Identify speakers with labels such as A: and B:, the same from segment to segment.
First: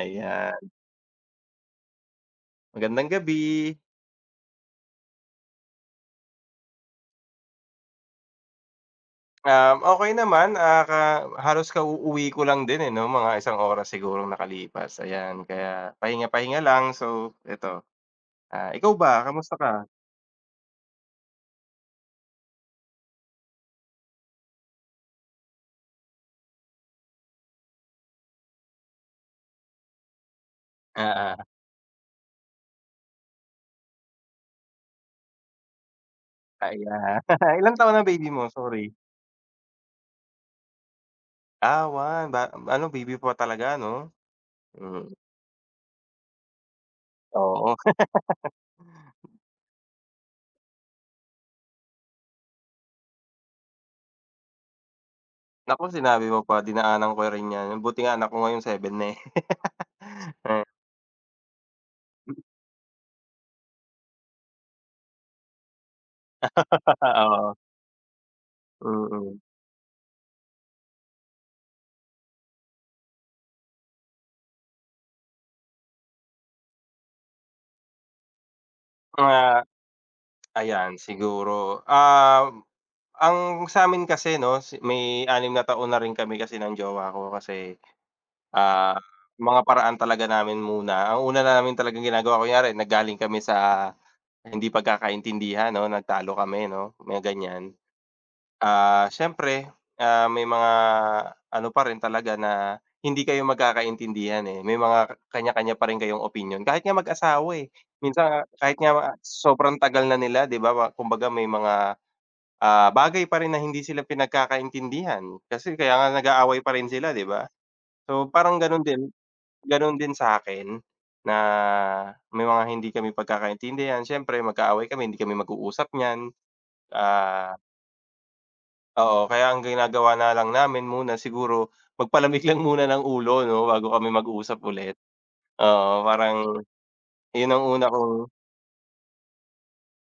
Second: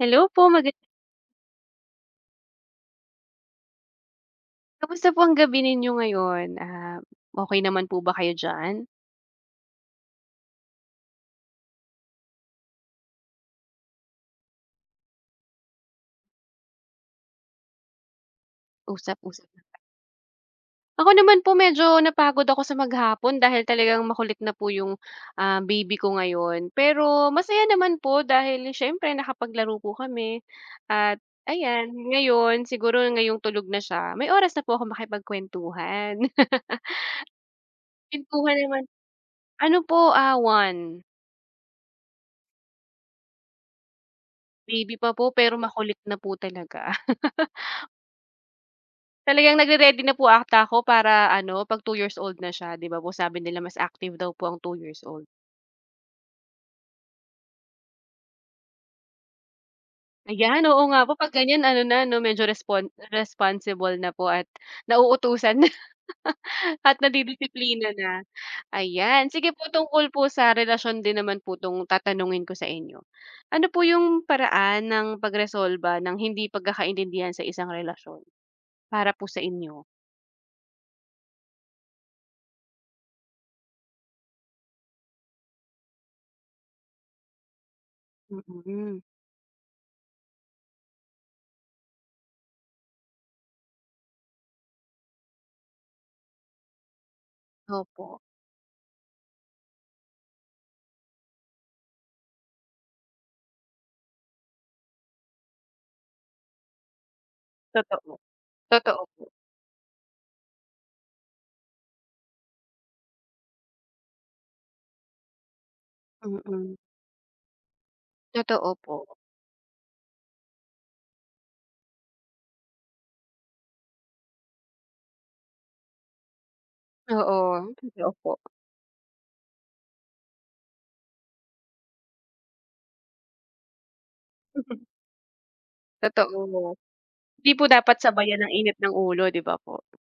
A: Hello po,
B: magandang gabi.
A: kamusta po ang gabi ninyo ngayon? Okay naman po ba kayo diyan?
B: Okay naman, ah, ka halos kauuwi ko lang din, eh, 'no, mga isang oras sigurong nakalipas, ayan. Kaya pahinga-pahinga lang, so eto. Ikaw ba,
A: Usap-usap
B: kamusta ka?
A: Ako naman po medyo napagod ako sa maghapon dahil talagang makulit na po yung baby ko ngayon. Pero masaya naman po dahil siyempre nakapaglaro po kami at
B: Oo,
A: ayan, ngayon siguro ngayong tulog na siya, may oras na po ako makipagkuwentuhan.
B: ayan. Ilang taon na baby mo,
A: Kwentuhan naman
B: sorry?
A: ano po, 1.
B: 1 ba ano, baby pa talaga 'no?
A: Baby
B: Mm,
A: pa po pero makulit na po talaga.
B: oo.
A: Talagang nagre-ready na po ata ako para ano, 'pag 2 years old na siya, 'di ba po sabi nila mas active daw po ang 2 years old.
B: Naku, sinabi mo pa, dinaanan ko rin 'yan. Buti nga anak ko ngayon seven na, eh.
A: Ayan,
B: Eh,
A: oo nga po 'pag ganyan ano na 'no, medyo responsible na po at nauutusan na at
B: oo,
A: nadidisiplina na. Ayan,
B: mm.
A: sige po tungkol po sa relasyon din naman po 'tong tatanungin ko sa inyo. Ano po yung paraan ng pagresolba ng hindi pagkakaintindihan sa isang relasyon para po sa
B: Ah,
A: inyo?
B: ayan siguro, ang sa'min kasi 'no, may anim na taon na rin kami kasi ng jowa ko kasi, ah,
A: Mm,
B: mga paraan talaga namin muna ang una namin talagang ginagawa kunyari nanggaling kami sa hindi pagkakaintindihan 'no, nagtalo kami 'no, mga ganyan.
A: opo,
B: Siyempre, may mga ano pa rin talaga na hindi kayo magkakaintindihan, eh, may mga kanya-kanya pa rin kayong opinyon kahit nga mag-asawa, eh.
A: totoo,
B: Minsan nga kahit
A: totoo
B: nga
A: po,
B: sobrang tagal na nila 'di ba, kumbaga may mga bagay pa rin na hindi sila pinagkakaintindihan, kasi kaya nga nag-aaway
A: mm.
B: pa rin sila, 'di ba? So, parang
A: Totoo
B: gano'n
A: po.
B: din gano'n din sa akin na may mga hindi kami pagkakaintindihan, siyempre magkaaway kami, hindi kami mag-uusap niyan. Ah,
A: Oo, totoo po.
B: Oo, kaya ang ginagawa na lang namin muna siguro magpalamig lang muna ng ulo 'no, bago kami mag-usap ulit. Oo, parang
A: Totoo. Hindi
B: 'yun ang
A: po
B: una
A: dapat
B: kong
A: sabayan ng init ng ulo, 'di ba po?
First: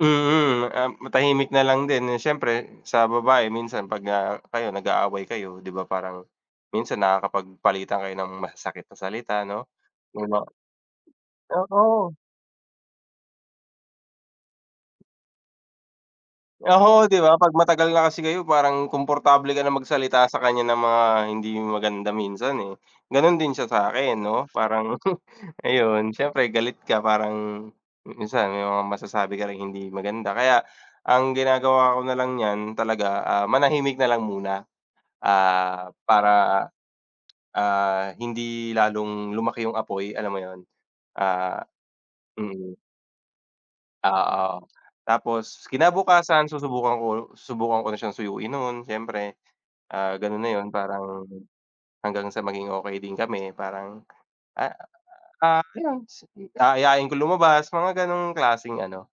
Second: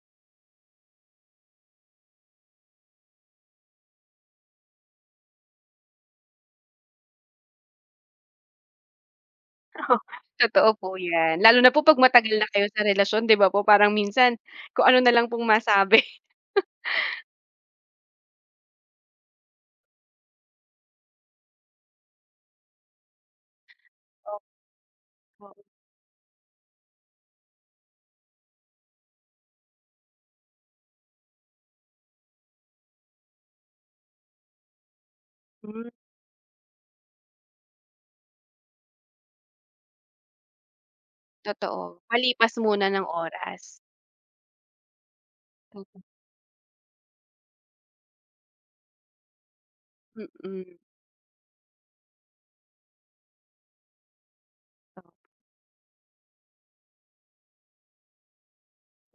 B: mm, matahimik na lang din, eh, siyempre sa babae minsan 'pag, kayo nag-aaway kayo 'di ba parang minsan nakakapagpalitan kayo ng masasakit na salita 'no? Yung mga
A: Totoo po 'yan. Lalo na po 'pag
B: oo,
A: matagal na kayo sa relasyon, 'di ba po? Parang minsan kung ano na lang pong masabi.
B: oo 'di ba 'pag matagal na kasi kayo parang komportable ka na magsalita sa kanya ng mga hindi maganda minsan, eh. Gano'n din siya sa'kin 'no, parang
A: Opo.
B: ayun siyempre galit ka parang minsan may mga masasabi ka ring hindi maganda kaya ang ginagawa ko na lang niyan talaga, manahimik na lang muna.
A: Hmm,
B: Para, hindi lalong lumaki yung apoy, alam mo yun? Ah,
A: totoo. Palipas
B: mm,
A: muna ng oras.
B: oo. Tapos
A: Totoo.
B: kinabukasan susubukan ko na siyang suyuin no'n siyempre, gano'n na 'yun
A: Mm,
B: parang hanggang sa maging okey din kami parang, ah, ayun aayain ko lumabas mga gano'ng klaseng ano,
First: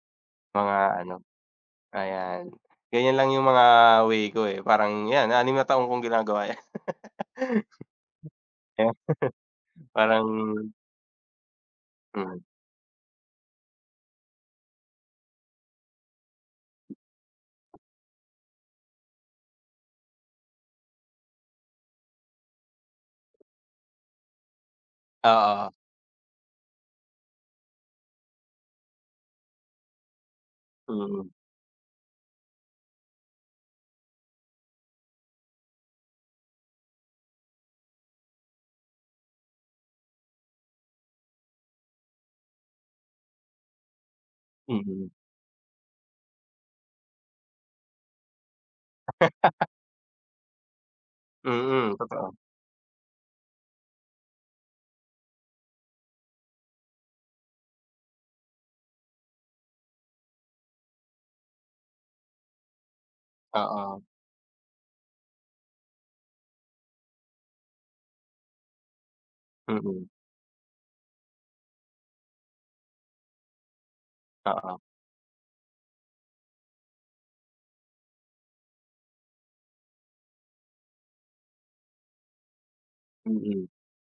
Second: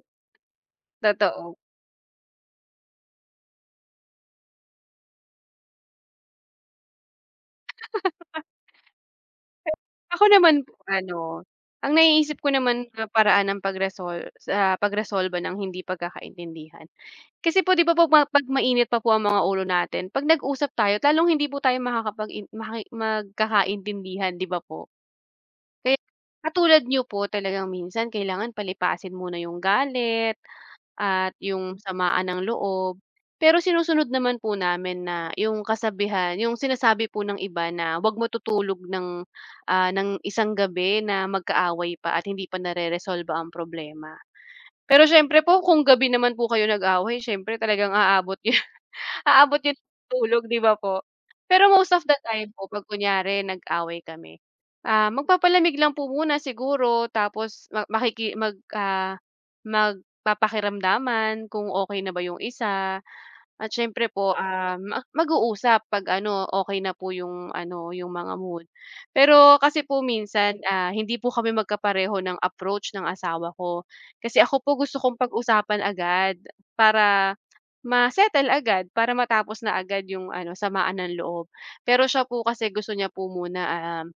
B: mga ano,
A: totoo.
B: ayan. Ganiyan lang yung mga way ko, eh, parang 'yan 6 na taon kong ginagawa. 'Yan,
A: Ako
B: parang
A: naman po ano, ang naiisip
B: mm,
A: ko naman na paraan ng pagresolba ng hindi pagkakaintindihan. Kasi po 'di ba po 'pag mainit pa po ang mga ulo natin, 'pag nag-usap tayo lalong hindi po tayo makakapag-in maki magkakaintindihan, 'di ba po?
B: oo,
A: Kaya katulad niyo po talagang minsan kailangan palipasin muna yung galit
B: mm,
A: at yung samaan ng loob. Pero sinusunod naman po namin na yung kasabihan, yung sinasabi po ng iba na 'wag matutulog ng isang gabi na magkaaway pa at hindi pa nareresolba ang problema. Pero
B: mm,
A: siyempre po kung gabi naman po kayo nag-away, siyempre talagang aabot yun sa tulog, 'di ba po? Pero most
B: mm,
A: of the
B: totoo.
A: time po 'pag kunyari nag-away kami, magpapalamig lang po muna siguro tapos ma makiki mag, ah, magpapakiramdaman kung okey na ba yung isa. At
B: Oo,
A: siyempre po, ah, ma mag-uusap 'pag ano, okay na po yung ano, yung mga mood. Pero kasi po
B: mm,
A: minsan, hindi po kami magkapareho ng approach ng asawa ko. Kasi ako po
B: oo,
A: gusto kong pag-usapan agad para ma-settle agad, para matapos na agad yung ano, samaan ng loob. Pero siya po kasi gusto niya po muna,
B: mm,
A: um,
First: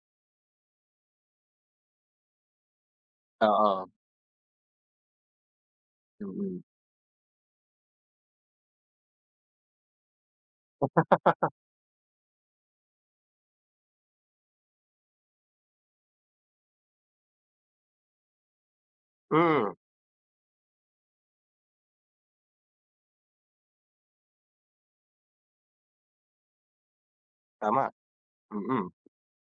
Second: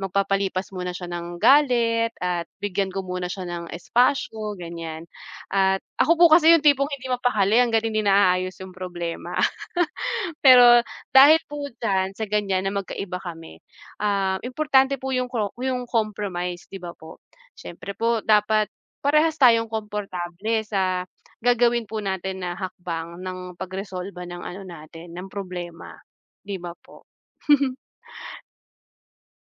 A: magpapalipas muna siya ng galit at bigyan ko muna siya ng
B: oo,
A: espasyo, ganyan. At ako po kasi
B: mm,
A: yung tipong hindi mapakali hangga't hindi naaayos yung problema. Pero dahil po diyan sa ganyan na magkaiba kami, importante po yung cro yung compromise, 'di ba po? Siyempre po dapat parehas tayong
B: hmm,
A: komportable sa gagawin po natin na hakbang ng pagresolba ng ano natin, ng problema, 'di ba po?
B: tama, mm.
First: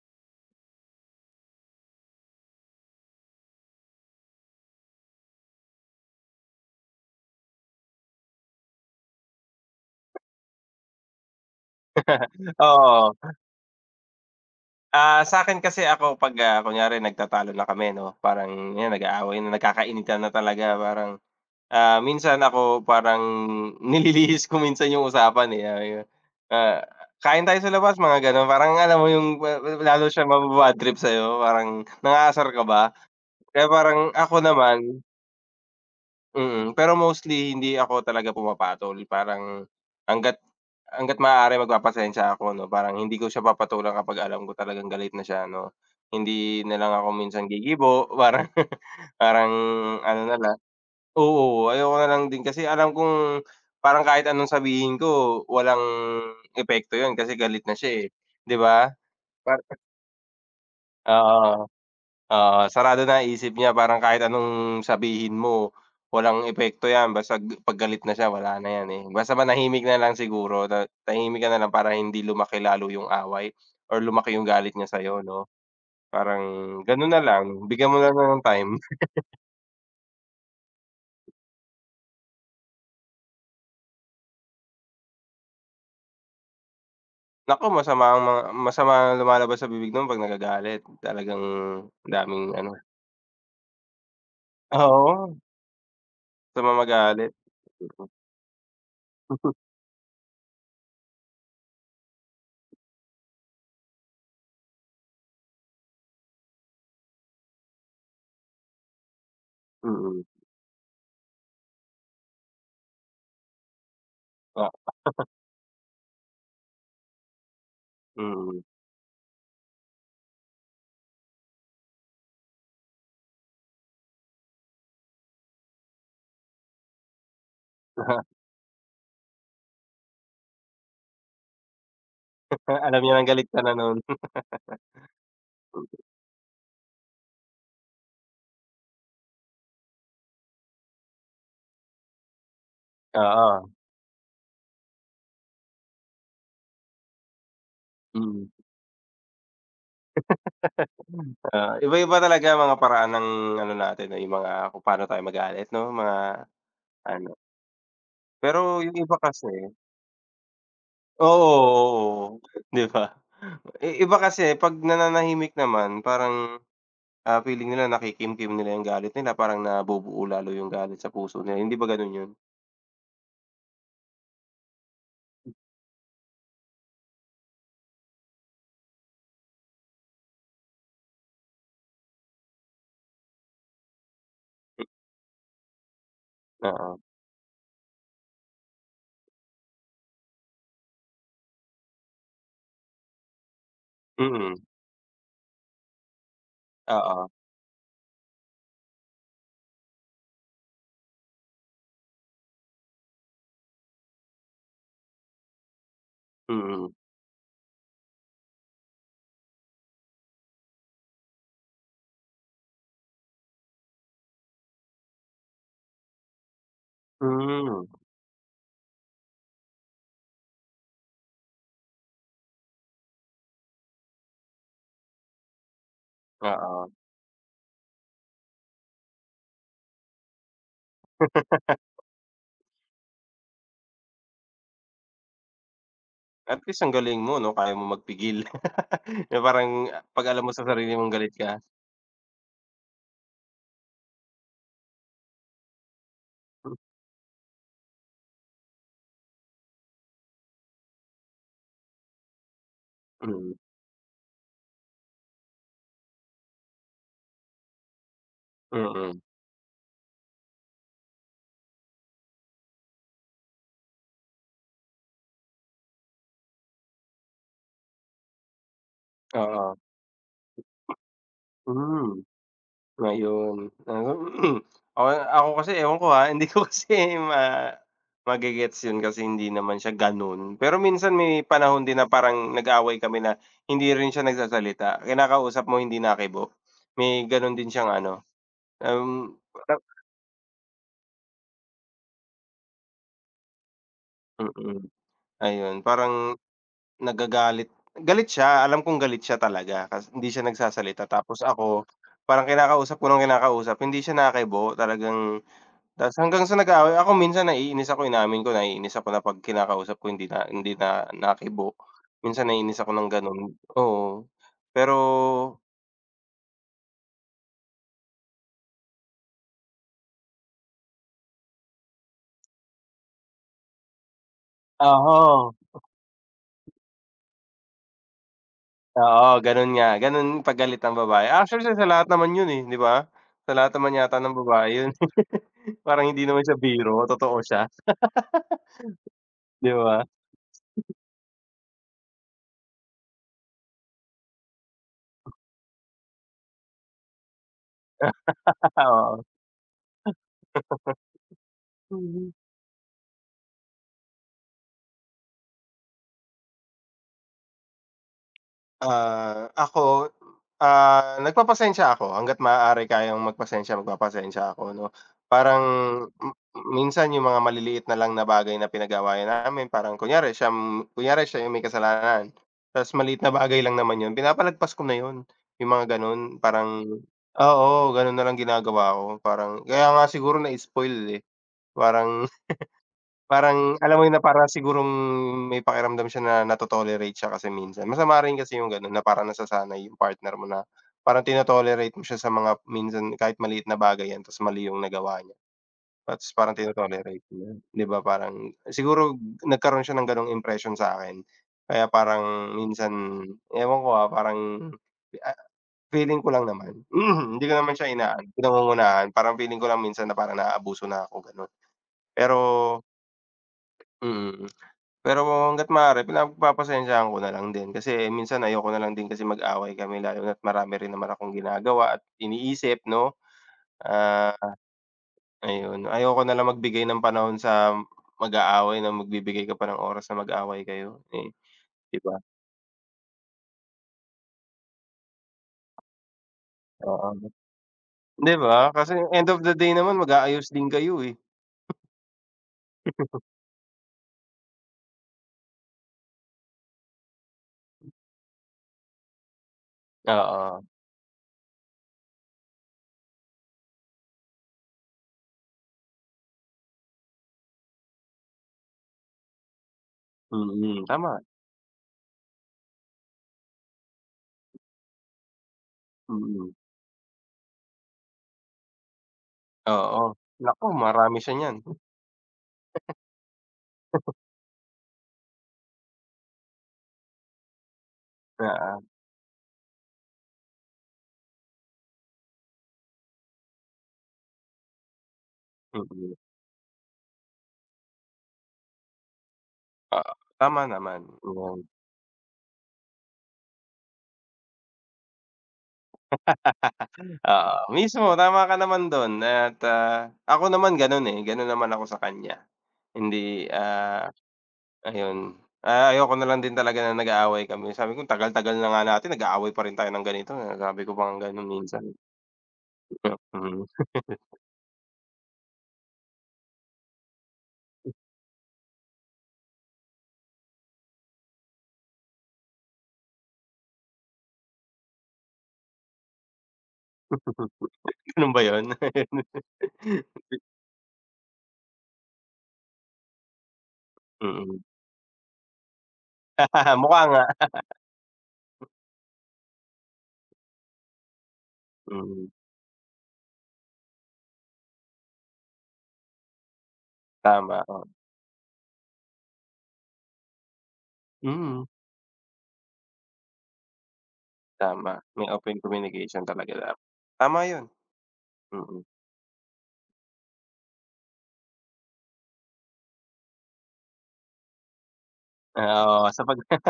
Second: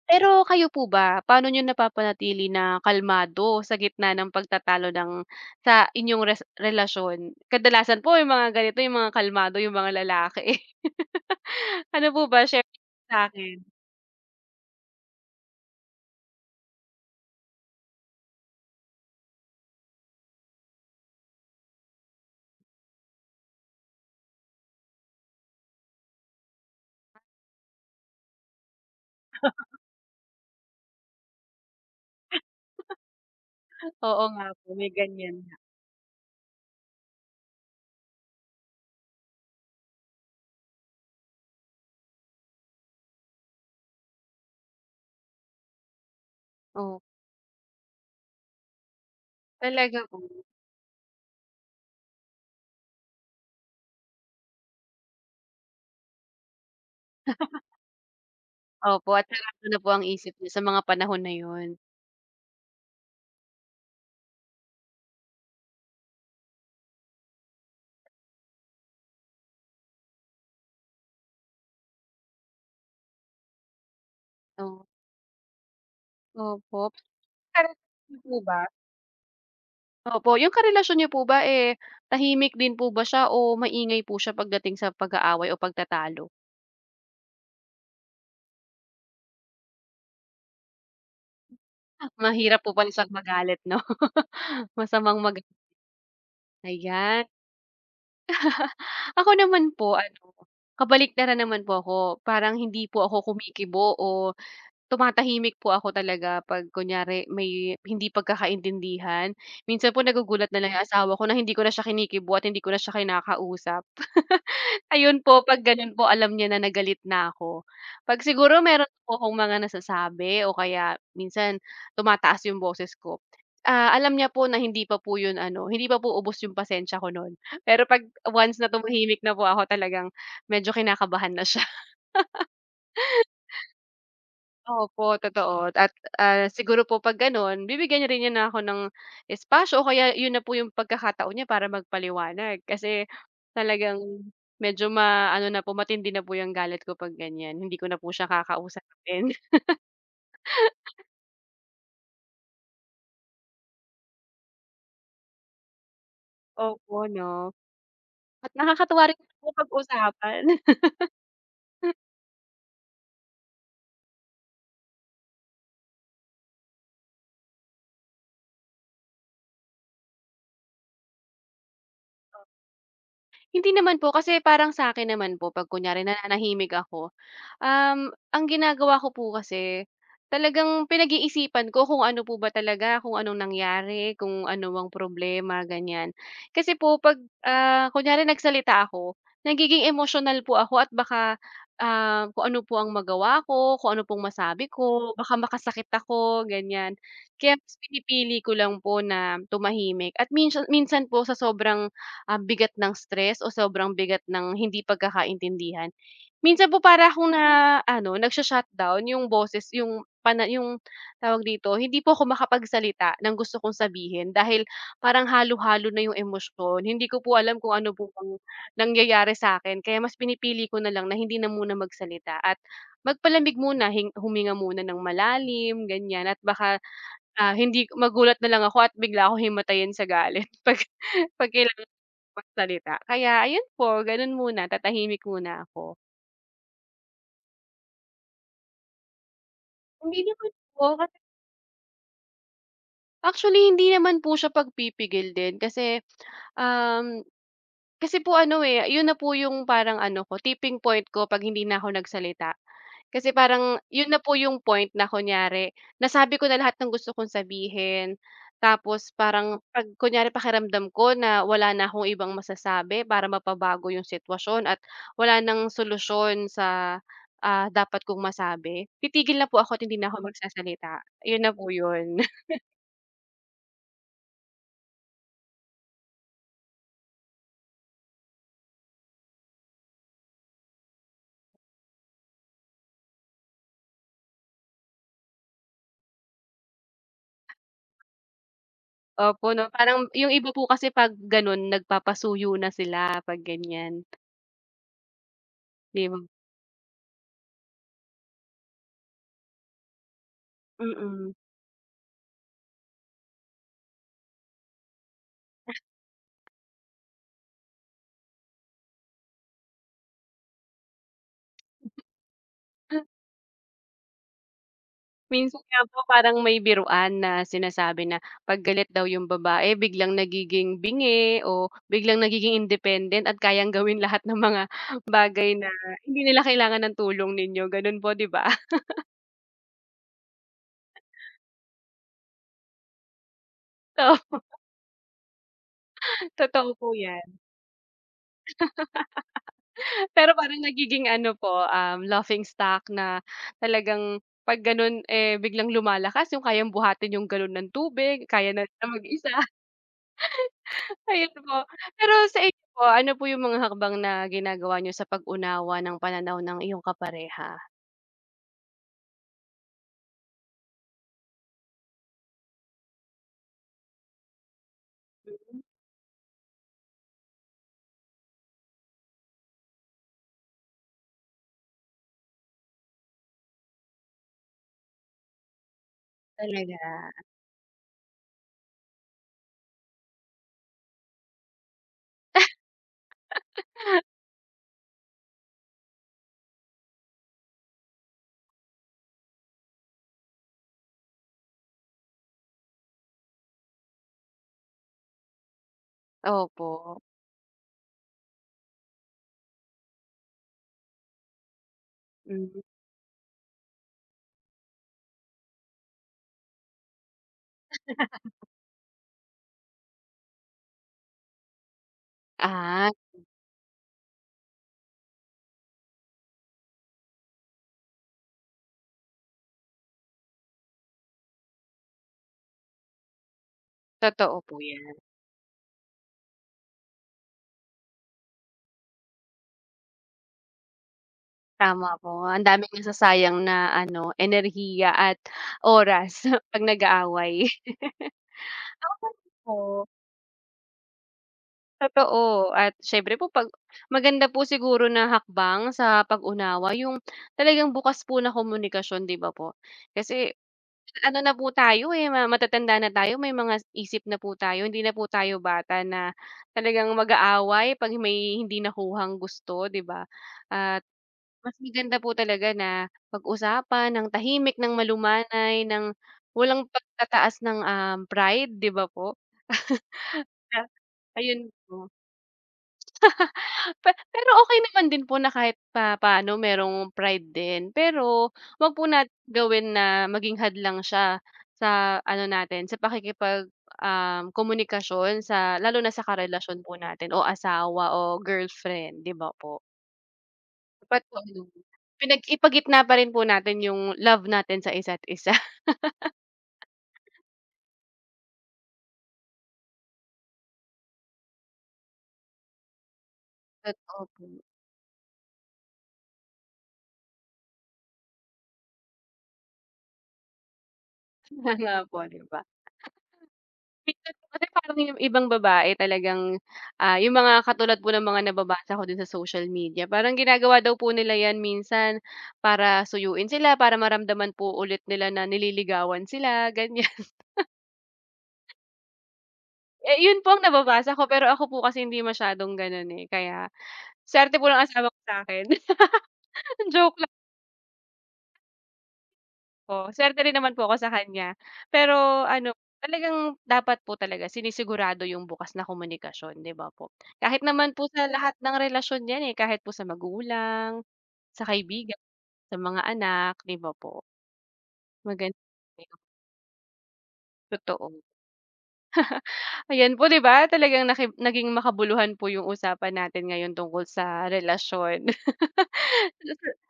A: Pero kayo po ba, paano niyo napapanatili na kalmado sa gitna ng pagtatalo sa inyong relasyon? Kadalasan po yung mga ganito, yung mga kalmado, yung mga lalaki. Ano po ba, share
B: Oo,
A: sa akin.
B: sa akin kasi ako 'pag, kunyari nagtatalo na kami 'no, parang 'yan nag-aaway na, nagkakainitan na talaga parang, minsan ako parang nililihis ko minsan yung usapan, eh, ah, "Kain tayo sa labas," mga gano'n. Parang alam mo yung lalo siyang maba-bad trip sa'yo, parang, "Nangaasar ka ba?" Kaya parang
A: Oo
B: ako
A: nga po, may
B: naman
A: ganyan nga.
B: mm, pero mostly hindi ako talaga pumapatol parang hangga't hangga't maaari magpapasensiya ako 'no, parang hindi ko siya papatulan kapag alam ko talagang galit na siya 'no. Hindi na lang
A: Oh,
B: ako minsan gigibo parang parang
A: talaga po.
B: ano na lang oo, ayoko na lang din kasi alam kong parang kahit anong sabihin ko walang epekto 'yun kasi galit na siya, eh, 'di ba?
A: Opo, at
B: Par
A: sarado na po ang isip niyo sa mga panahon na yun.
B: Oo. Oo, sarado na isip niya parang kahit anong sabihin mo, walang epekto 'yan basta 'pag galit na siya wala na 'yan, eh. Basta manahimik na lang siguro tahimik ka na lang para hindi lumaki lalo yung away or lumaki yung galit
A: Oh,
B: niya sa'yo 'no. Parang
A: opo.
B: gano'n na lang, bigyan mo na
A: Karelasyon niyo po
B: lang ng
A: ba
B: time.
A: Opo, yung karelasyon niyo po ba, eh, tahimik din po ba siya o maingay po siya pagdating sa pag-aaway o pagtatalo?
B: Naku masama ang lumalabas sa bibig no'n 'pag nagagalit. Talagang daming
A: Mahirap po
B: ano
A: bansang magalit 'no? Masamang
B: oo,
A: magalit,
B: sama
A: ayan.
B: magalit.
A: Ako naman po ano, kabaliktaran naman po ako. Parang hindi po ako kumikibo o tumatahimik po ako talaga 'pag kunyari may hindi pagkakaintindihan.
B: Mm.
A: Minsan po
B: Mm.
A: nagugulat na lang yung asawa ko na hindi ko na siya kinikibo at hindi ko na siya kinakausap.
B: Ah,
A: Ayun po, 'pag gano'n po alam niya na nagalit na ako. 'Pag siguro
B: mm.
A: meron po akong mga nasasabi o kaya minsan tumataas yung boses ko, alam niya po na hindi pa po yun ano, hindi pa po ubos yung pasensya ko nun. Pero 'pag once na tumahimik na po ako talagang medyo kinakabahan na siya.
B: Alam niya ng galit ka na no'n.
A: Opo, totoo at, ah, siguro po 'pag gano'n bibigyan niya rin na ako ng espasyo o kaya 'yun na po 'yung pagkakataon niya para magpaliwanag. Kasi
B: Oo,
A: talagang medyo ano na po, matindi na po 'yung galit ko 'pag ganiyan, hindi ko na po siya
B: mm.
A: kakausapin.
B: Iba-iba talaga mga paraan ng ano natin, eh, yung mga kung paano tayo magalit 'no, mga
A: Opo
B: ano.
A: 'no, at
B: Pero yung
A: nakakatuwa
B: iba
A: rin
B: kasi
A: po pag-usapan.
B: oo, oo, 'di ba? Iba kasi 'pag nananahimik naman parang, feeling nila nakikimkim nila yung galit nila, parang nabubuo lalo yung galit sa puso nila, hindi ba gano'n yun?
A: Hindi naman po kasi parang sa akin naman po 'pag kunyari nananahimik ako. Ang ginagawa ko po kasi, talagang pinag-iisipan ko kung ano po ba talaga, kung anong nangyari, kung ano ang problema, ganyan.
B: Mm,
A: Kasi po
B: oo,
A: 'pag, kunyari nagsalita ako, nagiging emotional po ako at baka, kung ano po ang magawa ko, kung ano pong
B: mm,
A: masabi ko, baka makasakit ako, ganyan.
B: oo,
A: Kaya mas pinipili ko lang po na tumahimik at minsan minsan po sa sobrang, bigat ng stress o sobrang bigat ng hindi pagkakaintindihan. Minsan po
B: mm,
A: para akong na ano, nagsho-shutdown yung boses yung tawag dito, hindi po ako makapagsalita ng gusto kong sabihin dahil parang halo-halo na yung emosyon. Hindi ko po alam kung
B: hmm,
A: ano po bang nangyayari sa'kin kaya mas pinipili ko na lang na hindi na muna magsalita at magpalamig muna, huminga muna ng malalim, ganyan at baka,
B: oo.
A: hindi magulat na lang ako at bigla akong himatayin sa galit 'pag kailangan magsalita. Kaya ayun po, gano'n muna, tatahimik muna ako.
B: At least ang galing mo 'no, kaya mo magpigil. Na parang
A: Hindi
B: 'pag alam
A: naman
B: mo sa
A: po
B: sarili mong
A: kasi
B: galit ka,
A: Actually hindi naman po siya pagpipigil din um, kasi po ano, eh, yun na po yung parang ano ko tipping point ko 'pag hindi na ako nagsalita. Kasi
B: hmm.
A: parang yun na po yung point na kunyari nasabi ko na lahat ng gusto kong sabihin, tapos
B: Mm,
A: parang 'pag kunyari pakiramdam ko na wala na akong ibang masasabi para mapabago yung sitwasyon at wala ng solusyon sa, dapat kong masabi, titigil na po ako
B: oo.
A: at hindi na ako magsasalita, yun na po yun.
B: Hmm, ngayon. Ako ako kasi ewan ko, ha, hindi ko kasi ma magegets yun kasi hindi naman siya gano'n. Pero minsan may panahon din na parang nag-away kami na hindi rin siya nagsasalita, kinakausap mo hindi nakibo. May gano'n din siyang ano,
A: Opo 'no,
B: parang-
A: parang yung iba po kasi 'pag ganun nagpapasuyo na sila 'pag ganyan,
B: mm, ayun
A: 'di ba?
B: parang nagagalit galit siya, alam kong galit siya talaga kasi hindi siya nagsasalita
A: Mm.
B: tapos ako parang kinakausap ko ng kinakausap hindi siya nakibo talagang Ta's hanggang sa nag-aaway ako minsan naiinis ako, inamin ko naiinis ako na 'pag kinakausap ko hindi na nakibo. Minsan naiinis ako ng gano'n, oo. Pero
A: Minsan nga po parang may biruan na sinasabi na 'pag galit daw yung babae biglang nagiging bingi o biglang nagiging independent at kayang gawin lahat ng mga bagay
B: oo,
A: na hindi nila kailangan ng tulong ninyo, gano'n po 'di ba?
B: oo gano'n nga, gano'n 'pag galit ang babae. Actually sa lahat naman 'yun, eh, 'di ba? Sa lahat naman yata ng
A: So,
B: babae 'yun. Parang hindi naman siya
A: totoo po
B: biro,
A: 'yan.
B: totoo siya, 'di ba?
A: Pero parang nagiging ano po, laughing stock na talagang 'pag gano'n, eh, biglang lumalakas yung kayang buhatin yung galon ng tubig, kaya na niya mag-isa. Ayun po. Pero
B: Oo.
A: sa inyo po, ano po yung mga hakbang na ginagawa niyo sa pag-unawa ng pananaw ng iyong kapareha?
B: Ako, nagpapasensya ako hangga't maaari kayang magpapasensya ako 'no.
A: Hmm,
B: Parang m minsan yung mga maliliit na lang na bagay na pinag-awayan namin parang kunyari siya yung may kasalanan, ta's maliit na bagay lang naman yun pinapalagpas ko na yun, yung mga gano'n
A: talaga.
B: parang oo, gano'n na lang ginagawa ko parang kaya nga siguro na-spoil, eh, parang parang alam mo yun na parang sigurong may pakiramdam siya na nato-tolerate siya kasi minsan. Masama rin kasi yung gano'n na parang nasasanay yung partner mo na parang tino-tolerate mo siya sa mga minsan kahit maliit na bagay yan ta's mali yung nagawa niya, ta's parang
A: Opo,
B: tino-tolerate mo yun, 'di ba? Parang siguro nagkaroon siya ng gano'ng impression sa akin kaya parang
A: hmm.
B: minsan ewan ko, parang, ah, feeling ko lang naman hindi ko naman siya inaano, pinangungunahan. Parang feeling ko lang minsan na parang naaabuso na ako gano'n. Pero
A: Ah,
B: mm. Pero hangga't maaari pinagpapasensyahan ko na lang din kasi minsan ayoko na lang din kasi mag-away kami lalo na't marami rin naman akong ginagawa at iniisip 'no.
A: totoo
B: Ah,
A: po 'yan,
B: Ayun, ayoko na lang magbigay ng panahon sa mag-aaway na magbibigay ka pa ng oras na mag-away kayo, eh,
A: tama
B: 'di ba?
A: po. Ang daming nasasayang na ano, enerhiya at oras 'pag
B: Oo,
A: nag-aaway.
B: 'di ba? Kasi
A: Ako
B: end of the
A: po
B: day naman mag-aayos din kayo, eh.
A: Totoo at siyempre po 'pag maganda po siguro na hakbang sa pag-unawa yung talagang bukas po na komunikasyon, 'di ba po? Kasi
B: Oo,
A: ano na po tayo, eh, matatanda na tayo, may mga isip na po tayo, hindi na po tayo bata na talagang mag-aaway 'pag may hindi nakuhang gusto, 'di ba? At
B: mm, tama,
A: mas maganda po talaga na pag-usapan ng tahimik, ng malumanay, ng
B: mm,
A: walang pagtataas ng pride, 'di ba po?
B: oo.
A: Na
B: Naku marami siya
A: Ayun
B: niyan.
A: po. Pero okey naman din po na kahit papaano merong pride din. Pero 'wag
B: Oo,
A: po natin gawin na maging hadlang siya sa ano natin, sa pakikipag, komunikasyon sa lalo na sa
B: mm,
A: karelasyon po natin o asawa o girlfriend, 'di ba po?
B: oo, tama
A: Dapat
B: naman,
A: po ano,
B: oo.
A: ipagitna pa rin po natin yung love natin sa isa't isa.
B: Oo, mismo tama ka naman dun at, ako naman ganun, eh, ganun naman ako sa kanya. Hindi,
A: Totoo po.
B: ayun, ayoko na lang din talaga na nag-aaway kami. Sabi ko tagal-tagal na nga natin nag-aaway pa rin tayo ng ganito, eh, sabi ko pang ganun
A: Kaya nga
B: minsan.
A: po, 'di ba?
B: Mm.
A: Minsan po kasi parang yung ibang babae talagang, yung mga katulad po ng mga nababasa ko din sa social media, parang ginagawa daw po nila 'yan minsan para suyuin sila, para maramdaman po ulit nila na nililigawan sila, ganyan.
B: Ganun ba yun?
A: Eh, yun po ang nababasa ko, pero ako po kasi hindi masyadong gano'n, eh, kaya swerte po
B: Mm.
A: ng asawa ko sa'kin. Joke
B: Mukha
A: lang.
B: nga.
A: Oo, swerte rin naman po ako sa kanya. Pero
B: Mm,
A: ano, talagang dapat po talaga sinisigurado yung bukas na komunikasyon, 'di ba po? Kahit
B: tama,
A: naman
B: oo.
A: po sa lahat ng relasyon 'yan, eh, kahit po sa magulang, sa
B: Mm,
A: kaibigan, sa mga anak, 'di ba po?
B: tama. May
A: Maganda
B: open
A: yung
B: communication talaga dapat. Tama yun,
A: totoo.
B: mm.
A: Ayan po, 'di ba? Talagang naging makabuluhan po yung usapan natin ngayon tungkol sa relasyon.
B: Oo, sa pag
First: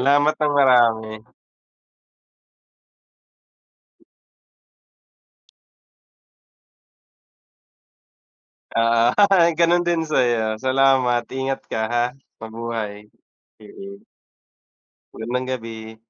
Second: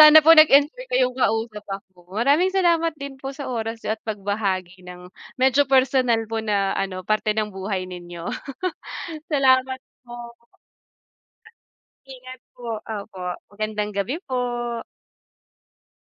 A: Sana po
B: ng
A: nag-enjoy
B: marami.
A: kayong kausap ako. Maraming salamat din po sa oras niyo at pagbahagi ng medyo personal po na ano, parte ng buhay ninyo.
B: Oo,
A: Salamat
B: gano'n din
A: po.
B: sa'yo. Salamat, ingat ka ha,
A: Ingat po.
B: mabuhay.
A: Opo, magandang
B: Mm,
A: gabi po.
B: magandang gabi.